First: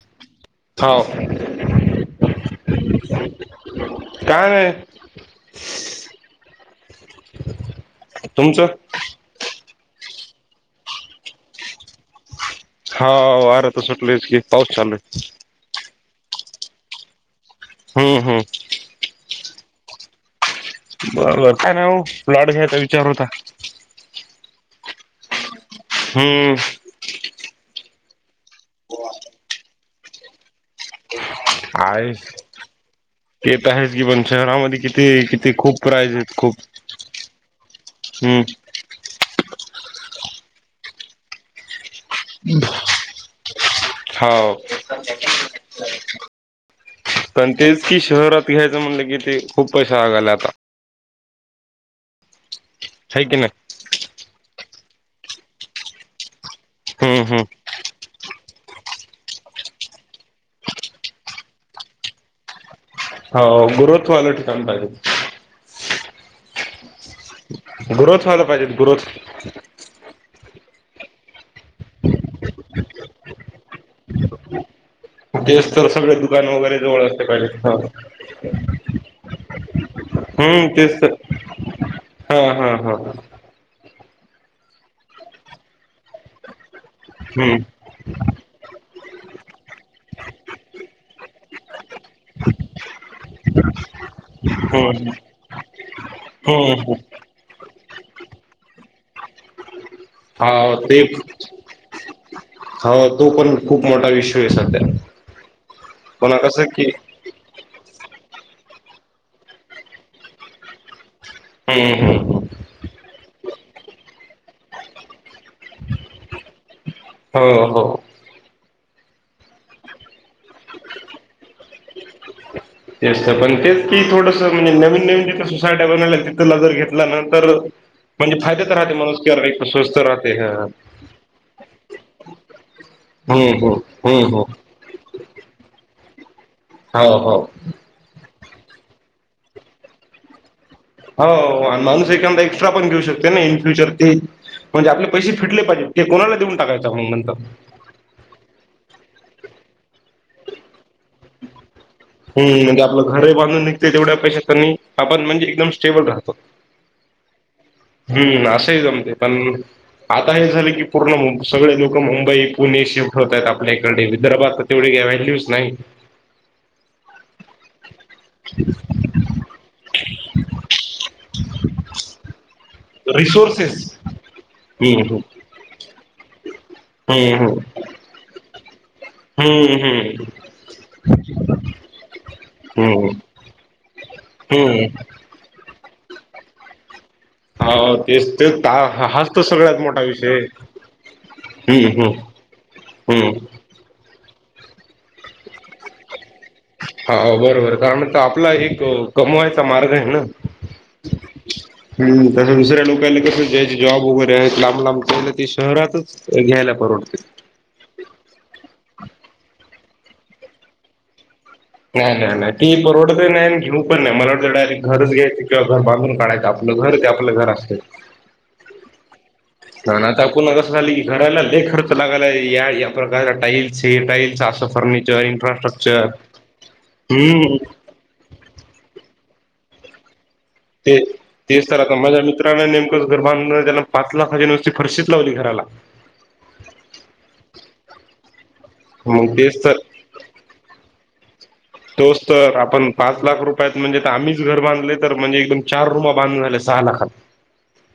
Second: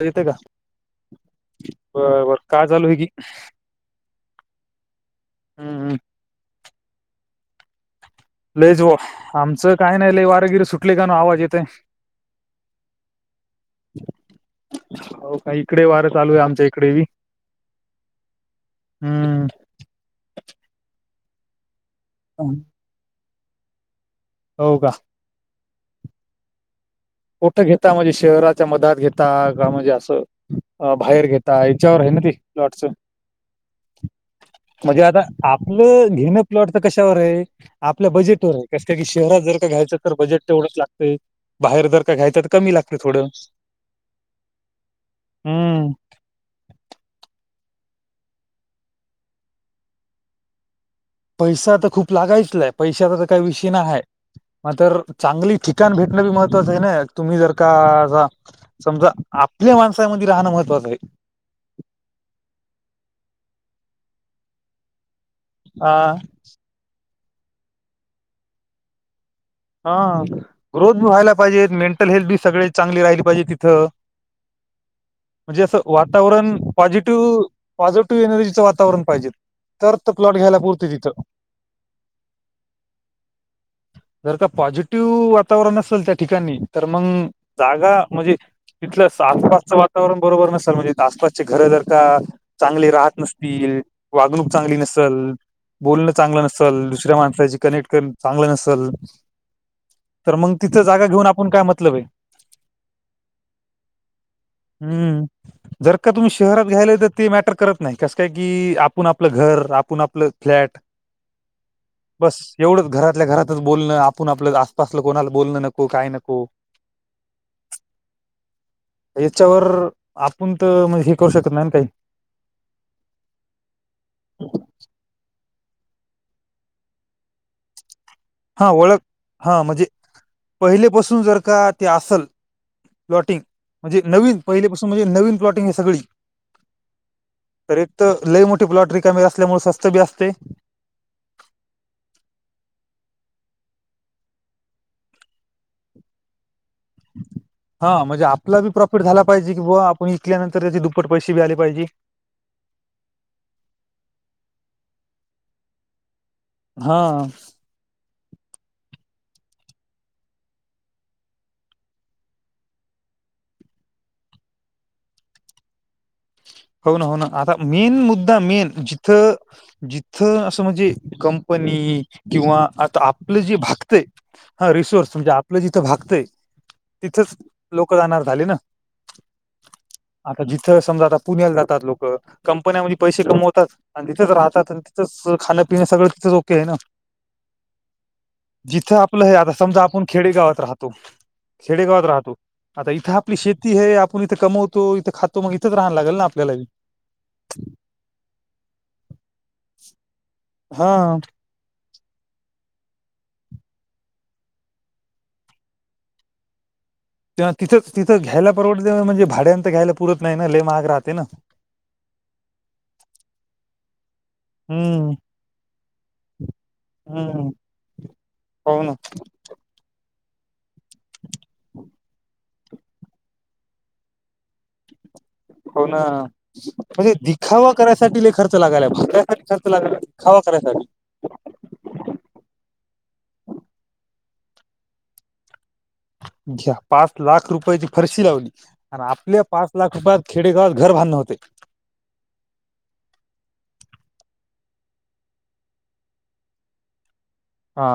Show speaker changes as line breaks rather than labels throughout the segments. ऐकू येते का?
हाव
बरं बरं काय चालू आहे की?
काय नाय.
हम्म हम्म.
[inaudible]
लईज वो आमचं काही नाही लय वारागिरी सुटलं कानु आवाज येतंय.
हा वारं तर सुटलेयच की पाऊस चालूय.
हो इकडे वारं चालू आहे आमच्या इकडे बी.
हो हो.
हम्म.
बोला हॅलो लाडू खायचा विचार होता.
हो का?
हम्म.
कुठं घेता म्हणजे शहराच्या मधात घेता का म्हणजे असं. अ बाहेर घेता याच्यावर आहे ना ते प्लॉटचं.
तर आहेच की पण शहरामध्ये
म्हणजे
किती
आता
किती खूप
आपलं
प्राईज आहेत
घेणं
खूप
प्लॉट तर कशावर आहे? आपल्या
हम्म
बजेट वर आहे. कसत की शहरात जर का घ्यायचं तर बजेट तेवढंच लागतंय बाहेर जर का घ्यायचं तर कमी लागते थोडं.
हाव
हम्म.
पण तेच की शहरात घ्यायचं म्हणलं कि ते खूप पैसा लागायला आता.
पैसा तर खूप लागायचलाय पैशा तर
हाय
तर
की
काही विषय नाही आहे. म तर चांगली ठिकाण भेटणं बी महत्त्वाचं आहे ना
हम्म
तुम्ही
हम्म
जर का जा समजा आपल्या माणसामध्ये राहणं महत्त्वाचं ये.
हो ग्रोथ वालं ठिकाण पाहिजे.
हा.
ग्रोथ व्हायला पाहिजे ग्रोथ.
हा ग्रोथ बी व्हायला पाहिजे, मेंटल हेल्थ बी सगळे चांगली राहिली पाहिजे तिथं. [inaudible] म्हणजे
तेच
असं
तर सगळे दुकान
वातावरण
वगैरे जवळ असले
पॉझिटिव्ह
पाहिजे
पॉझिटिव्ह एनर्जीचं वातावरण पाहिजे. तर तो प्लॉट घ्यायला
हम्म
पुूरती
तेच तर
तिथं.
हा हा हा.
जर का पॉझिटिव्ह वातावरण असेल त्या ठिकाणी तर मंग
हम्म
जागा म्हणजे तिथलं आसपासचं वातावरण बरोबर नसल म्हणजे आसपासची घरं जर का चांगली राहत नस. ती वागणूक चांगली
हम्म
नसंल, बोलणं चांगलं
हम्म
नसंल, दुसऱ्या माणसाशी कनेक्ट कर. चांगलं नसेल. तर
हा
मग तिथं जागा घेऊन आपण काय मतलब आहे.
ह तो पण खूप मोठा विषय आहे सध्या
हम्म जर का
पुन्हा कस?
[unintelligible] ते मॅटर करत नाही कस काय की आपण आपलं घर आपण आपलं फ्लॅट.
हम्म हम.
बस एवढंच घरातल्या घरातच बोलणं आपण आपलं आसपासलं कोणाला बोलणं नको काय नको.
हो हो.
याच्यावर आपूण तर मं हे करू शकत नाही ना काही.
तेचतं पण तेच की थोडसं म्हणजे नवीन नवीन जिथं सोसायटी बनवल्या तिथला जर घेतला ना तर म्हणजे
हा
फायद्यात राहते
ओळख
माणूस की अरे
हा म्हणजे
स्वस्त राहते ह हम्म
पहिलेपासून जर का ते असल. प्लॉटिंग
हम्म
म्हणजे
हम्म
नवीन
हम्म
पहिले पासून म्हणजे नवीन प्लॉटिंग आहे सगळी.
हो हो.
एकतं लई मोठठी प्लॉट रिकामी असल्यामुळे स्वस्त बी असतंय.
हो आणि माणूस एखांदा एक्स्ट्रा पण घेऊ शकते ना इन फ्युचर ते म्हणजे आपले पैसे फिटले पाहिजेत. ते कोणाला देऊन टाकायचा म्हणून म्हणतात.
हा म्हणजे आपला बी प्रॉफिट झाला पाहिजे किंवा आपण विकल्यानंतर त्याचे दुप्पट पैसे बी आले पाहिजे.
हम्म म्हणजे आपलं घर ही बांधून निघते तेवढ्या पैशा त्यांनी आपण म्हणजे एकदम स्टेबल राहतो.
हा.
हम्म असंही जमते पण आता हे झालं की पूर्ण सगळे लोक मुंबई पुणे शिफ्ट होत आहेत आपल्या इकडे विदर्भात. तेवढी काय व्हॅल्यूच नाही.
हो ना हो ना आता मेन मुद्दा मेन जिथं जिथं असं म्हणजे कंपनी किंवा आता आपलं जे
रिसोर्सेस
भागतय हा रिसोर्स
हम्म
म्हणजे आपलं जिथं भागतंय
हम्म
तिथच
हम्म
लोक जाणार झाले ना.
हम्म हम्म
आता जिथं समजा आता पुण्याला जातात लोकं. कंपन्यामध्ये
हम्म
पैसे कमवतात आणि तिथेच राहतात आणि
हम्म
तिथंच खाण्या पिण सगळं तिंच ओके आहे ना.
हा तेच ते
जिथं
ता-
आपलं
हाच
हे
तर
आता
सगळ्यात
समजा
मोठा
आपण
विषय
खेडे
आहे.
गावात राहतो.
हम्म
खेडेगावात
हम्म
राहतो आता इथं
हम्म
आपली शेती ती हे आप इथं कमवतो इथं खातो मग इथंच राहाय लागल ना आपल्याला बी.
हा बरोबर कारण तर आपला एक कमवायचा मार्ग आहे ना.
हा
हम् तसं दुसऱ्या लोकला कसं ज्याचे जॉब वगैरे आहेत लांब लांब च ते शहरातच घ्यायला परवडते.
ते तिथंच तिथं घ्यायला परवड म्हणजे भाड्यांत घ्यायला पुरत नाही ना ले महाग राहते ना.
नाही नाही नाही ती परवडंच नाही घेऊ पण नाही मला वाटत डायरेक्ट घरच
हम्म
घ्यायचे किंवा घर बांधून काढायंच आप आपलं घर का आपलं घर असत.
होऊ ना.
आता तर एकूून असं झालं की घराला लय खर्च लागायला या या प्रकारच्या टाईल्स हे टाईल्स असं फर्निचर. [unintelligible]
हो ना म्हणजे
हम्म
दखावा करायसाठी लय खर्च लागायलाय बा त्यासाठी खर्च लागायलाय हावा करायसाठी.
ते तेच तर आता माझ्या मित्रांने नेमकंच घर बांधून त्यान पाच लाखाची नुसती फरशीच लावली घराला.
घ्या पाच लाख रुपयाची फरशी लावली आणि
मग
आपल्या
तेच
पाच
तर
लाख रुपयात खेडे गावात घर बांधण होते.
तोच तर आपण पाच लाख रुपयात म्हणजे आम्हीच घर बांधले तर म्हणजे एकदम चार रुम बांधून झाल्या सहा लाखात.
हा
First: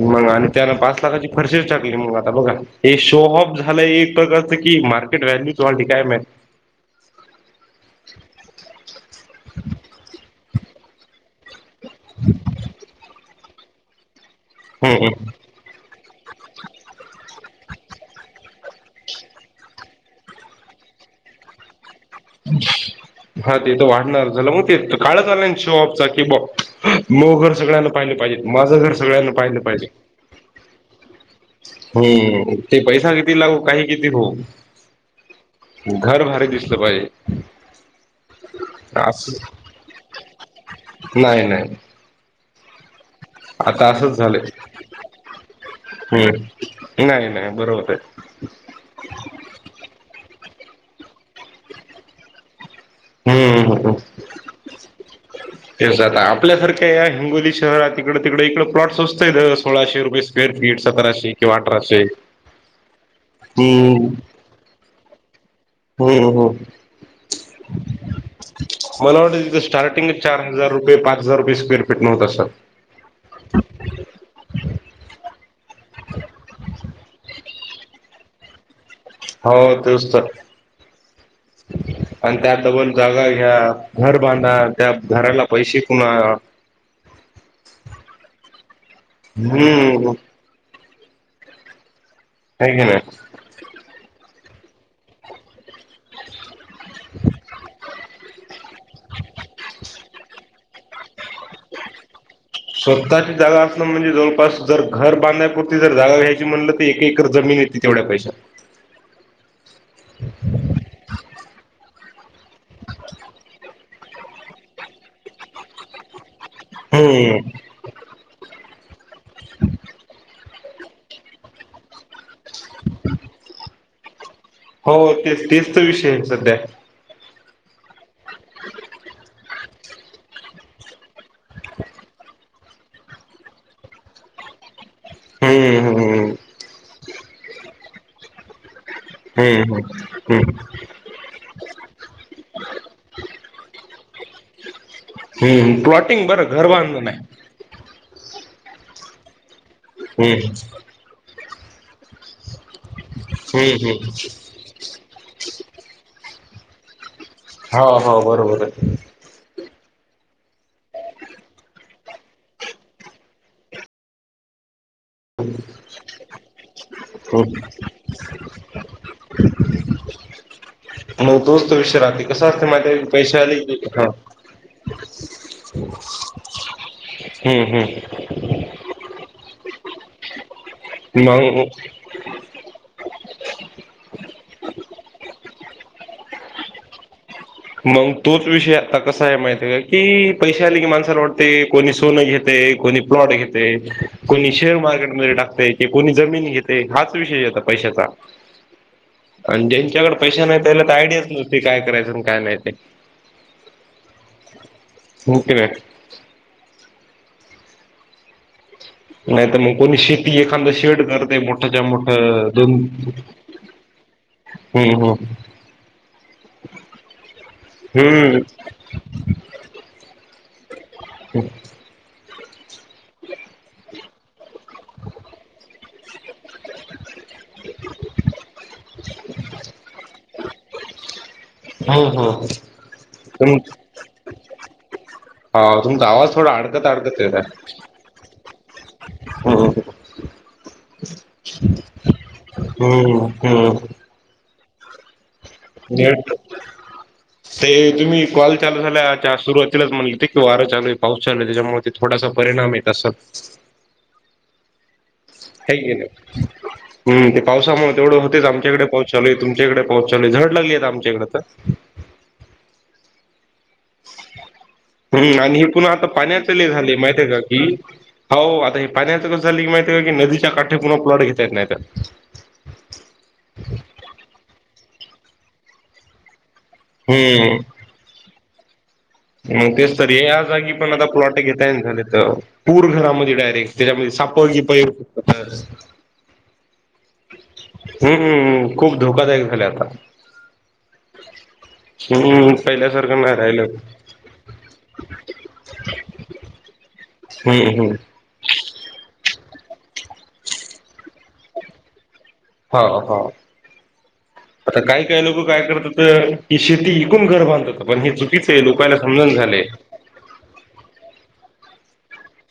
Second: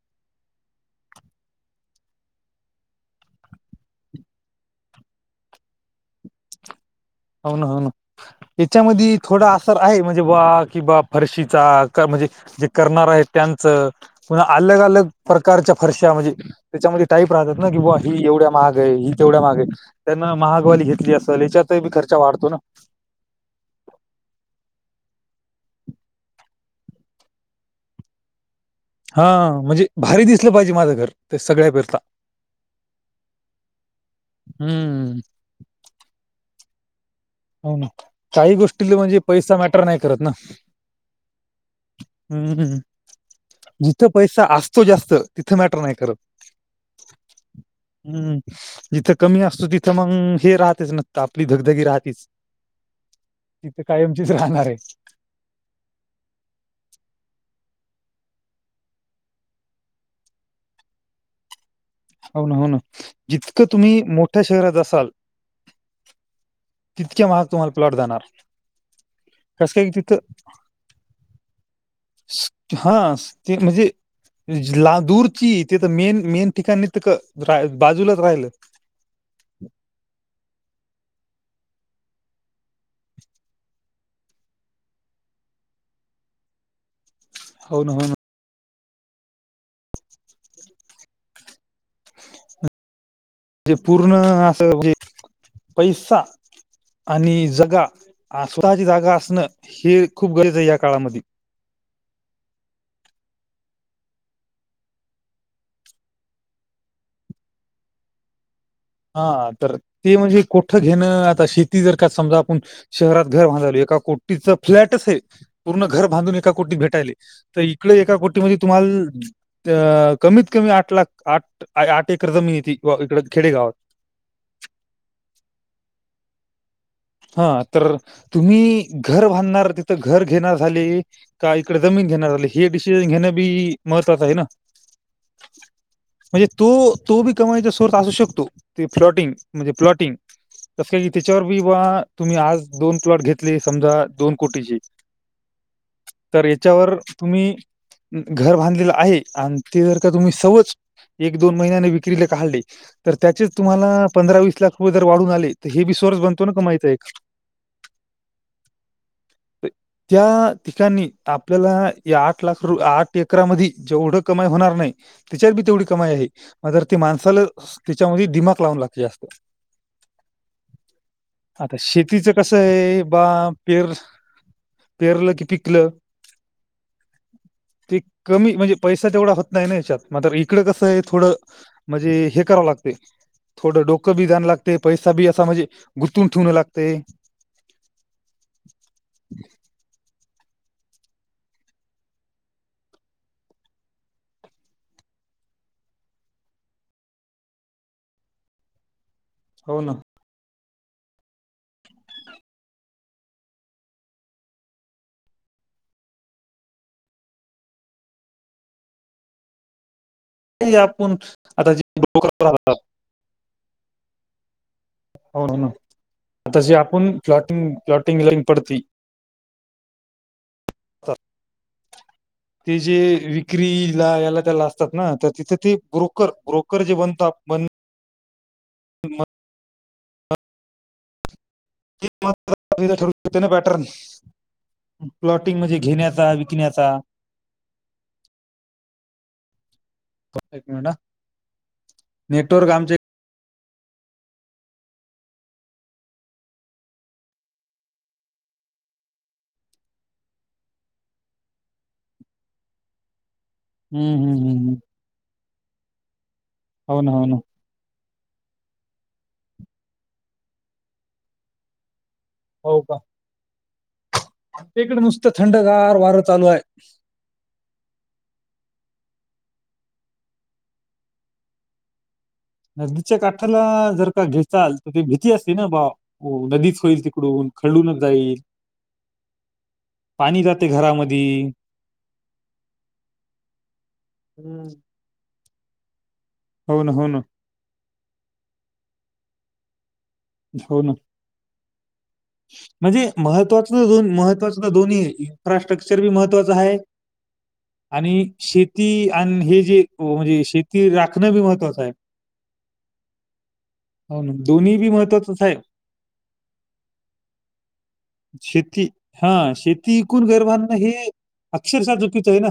मग आणि त्यान पाच लाखाची फरशी टाकली मग आता बघा. हे शो ऑफ झालंय एक प्रकारचं की मार्केट व्हॅल्यू च वाढली काय म
हो ना हो ना याच्यामध्ये थोडा असर आहे म्हणजे बा कि बा फरशीचा म्हणजे जे करणार आहे त्यांचं कन अलग
हम्म
अलग
हम्म
कारच्या फरश्या म्हणजे त्याच्यामध्ये टाईप राहतात ना की बा ही एवढ्या महाग आहे ही तेवढ्या महाग आहे. त्यांना महागवाली घेतली असेल याच्यात ही खर्च वाढतो ना.
हा ते तर वाढणार झालं मग ते काळच आलं शोऑफ चा की ब मोघर सगळ्यांना पाहिले पाहिजे. माझं घर
हा
सगळ्यांना पाहिलं पाहिजे
म्हणजे भारी दिसलं पाहिजे माझं घर ते सगळ्या पेरता
मी ते पैसा किती लागू काही किती हो
हम्म
घर भारी दिसलं पाहिजे.
हो ना काही गोष्टीला म्हणजे
असं
पैसा मॅटर नाही करत ना.
नाही नाही
हम्म हम
आता
जिथं
असंच झालंय
पैसा असतो जास्त तिथं मॅटर नाही करत.
हम्म नाही नाही बरोबर आहे
हम्म जिथं कमी असतो तिथं मग हे राहतेच न आपली धगधगी राहतेच.
हम्म
तिथं
ह
कायमचीच राहणार आहे
ते ज आपल्यासारख्या या हिंगोली शहरात तिकडडे तिकडे इकडे प्लॉट्स स्वस्त सोळाशे रुपये स्वेर फुट स्क्वेअर फीट सतराशे किंवा अठराशे
हो ना हो ना जितकं तुम्ही
हम्म
मोठ्या शहरात असाल
हम्म हम्म
तितक्या महाग तम्हाला पलॉट जाणार
मला वाटतं तिथं
कसं काय की
स्टार्टिंग
तिथं
चार हजार रुपये पाच हजार रुपये स्क्वेअर फुट होतं असेल सर
स- हा ते म्हणजे ला लादुची ते तर मेन मेन ठिकाणी तर बाजूलाच राहिलं
हो तेच तर
[inaudible]
आणि त्यात डबल जागा घ्या घर बांधा त्या घराला पैसे कुणा
होन हो ना.
हम्म ह काय नाही
ते पूर्ण अस म्हणजे पैसा आणि जगा अस्तःची जागा असणं हे खूप गरज आहे या काळामध्ये
स्वतःची जागा असण म्हणजे जवळपास जर घर बांधण्यापुरती जर जागा घ्यायची म्हणलं तर एकेकर जमीन येत तेवढ्या पैशात
हा तर ते म्हणजे.. घेणं आता शेती जर का समजा आपण शहरात घर बांधाल एका कोटीच फ्लॅट आहे पूर्ण घर बांधून एका कोटीत भेटायले
हम्म
तर इकडे एका कोटीमध्ये तुम्हाला कमीत... कमीत कमी आठ लाख आठ एकर जमीन‌ येते इकडे खेडेगावात
हो तेच तेच तर विषय आहे सध्या
हा तर तुम्ही घर बांधणार तर घर घेणार झाले का इकडे जमीन घेणार झाले हे डिसिजन घेणं बी महत्त्वाचं आहे ना [inaudible]
हम् हम
म्हणजे तो तो बी कमाईचा सोर्थ असू शकतो ते्लॉटिंग म्हणजे
हम्म
प्लॉटिंग
हम्म
तसे तिच्यावर तुम्ही आज दोन प्लॉट घेतले समजा दोन कोटीची
हम्म प्लॉटिंग
तर
बरं घर
हयाच्यावर
बांधलं नाही
तुम्ही घर बांधलेलं आहे आणि ते जर का तुम्ही
हम्म
सवज एक दोन महिन्याने विक्रीला काढली तर त्याचेच
हम्म
तुम्हाला
हम्म
पंधरा वीस लाख रुपये जर वाढून आले तर हे बी सोर्स बनतो ना कमायचा एक
हा हा बरोबर आहे
अ त्या ठिकाणी आपल्याला या आठ लाख रु आठ एकर मध्येजेवढं कमाई होणार नाही तिच्या पणतेवढी कमाई आहे मात्र ते माणसाला
हम्म
तिच्यामध्ये दिमाग लावून लागते जास्त
[inaudible] मग तोच
आता
तो विषय राहते
शेतीचं
कसा
कसं
असते
आहे
माझ्
बा
पैसे आले.
पेर पेरलं की पिकलं
हम्म हम्म
ते कमी म्हणजे पैसा तेवढा होत नाही ना याच्यात म्र इकडं कसं आहे थोडं
मग
म्हणजे हे करावं लागते थोडं डोकं बी द्यावं लागते पैसा बी असा म्हणजे गुंतून ठेवणं लागते
मग तोच विषय आता कसा आहे माहिती आहे का की पैसे आले की माणसाला वाटते कोणी सोनं घेते कोणी प्लॉट घेते कोणी शेअर मार्केटमध्ये टाकते की कोणी जमीन घेते हाच विषय येतात पैशाचा
[inaudible]
आणि
हो ना
ज्यांच्याकडे पैशे नाही त्याला तर आयडियाच नसते काय करायचं काय नाही तेक नाही तर मग कोणी शेती एखाद
हे
शेड
आपण
करते
आता
मोठ्याच्या
जे
मोठ
डोकं
दोन
राहतात
हम्म हम्
हो ना आताशी आपण फ्लॉटिंग फ्लॉटिंग
हम्म
लाईन पडती
हम्
[inaudible] ते जे विक्री ला याला त्याला असतात ना तर तिथे ते ब्रोकर ब्रोकर जे बनतात म-
[inaudible] हम्म हम्म
शरू
तुम
बॅट प्लॉटिंग म्हणजे घेण्याचा विकण्याचा
होय का हो, हो.
[unintelligible]
हो
आमचे
हो हो. घेट
[inaudible]
ते तुम्ही कॉल चालू झाल्याच्या सुरुवातीलाच म्हणल, त की वारा चालू आहे, पाऊस चाल त्याच्यामुळे थोडासा परिणाम आहेेत अस
हम्म हम् हम् हम.
ह नाही
हो ना हो
हम्म,
ना
ते पावसामुळे तेवढं होतेच आम च्याकडे पाो चालय तुमच्याकडे पाचचालय झड लागली आमच्याकडे तर,
हो का? आमच्या इकडे नुसतं
हम्म आणि हे पुन्हा
थंडगार
आता
वारं चालू आहे
पाण्यातले झाले माहिती का? ह हो आता हे पाण्याच कस झाली की माहिती का की नदीच्या काठे पुन्हा प्लॉट घेता येत नाहीतर.
नदीच्या काठाला जर का घेचाल तर त भीती असते ना बा. नदीच होईल तिकडऊन
हम्म
खळूनच जाईल.
मग तेच तर ये
पाणी
या
जाते
जागी पण आता
घरामध्ये
प्लॉट घेताय झाले तर. पूर घरामध्ये डायरेक्ट त्याच्यामध्ये साप की
हम्म.
पैर
होन होन.
हम्म्म खूप धोकादायक झाले आता‌.
हो ना.
हम्म, पहिल्या सारखनाय राहिलं.
महत्वाचा तर दोन्ही इन्फ्रास्ट्रक्चर बी महत्त्वाच आहे,
हम्म हम्म
आणि शेती आणि हे जे म्हणजे शेती राखणं बी महत्वाचं आहे.
हा हा
हो ना दोन्ही
आता
बी
काय काय
महत्वाचंच
लोक
आहे
काय करत होते. की शेती इकून घर बांधतत पण हे चुकीचं आहे, लोकायला समजून झालंय.
ति विकून घरबांधणं हे अक्षरशः चुकीचं आहे ना.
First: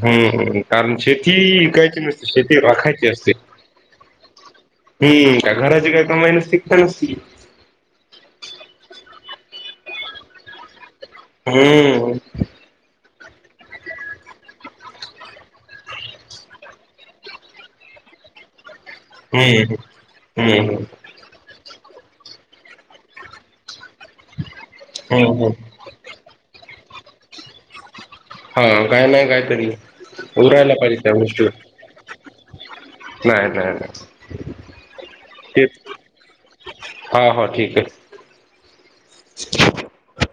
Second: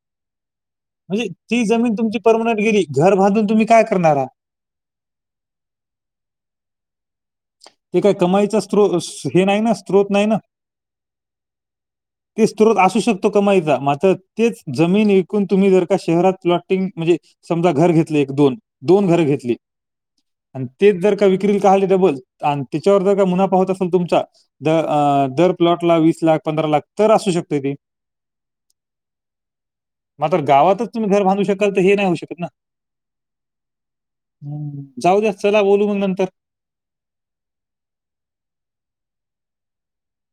हम्म कारण
म्हणजे
शेती
ती जमीन
इकायची
तुमची
नसते
परमनंट
शेती
गेली
राखायची
घर
असते‌.
बांधून तुम्ही काय करणार आहात
ह का घराचे काय कमा [unintelligible]
ते काय कमाईचा स्त्रोत हे नाही ना स्त्रोत नाही ना.
हम्म!
ते स्त्रोत असू शकतो कमाईचा, मात्र तेच जमीन विकून तुम्ही जर का शहरात प्लॉटिंग म्हणजे, समजा घर घेतलं एक दोन दोन घर घेतली
हम्म
आणि
हम्म
तेच जर विक्र चाले डबल आन त्याच्यावर जर का मुनाफा होत असेल तुमचा द अ
हम्म
दर प्लॉट वीस लाख, पंधरा लाख तर असू शकते ते.
हा काय नाही कायतरी
मात्र
उरायला
गावातच
पाहिजे
तुम्ही
त्या
घर बांधू
गोष्टीवर
शकाल तर हे नाही होऊ शकत ना.
नाही नाही नाही
ह जाऊ द्या चला
ते
बोलू मग नंतर.
हा हा ठीक आहे. [inaudible]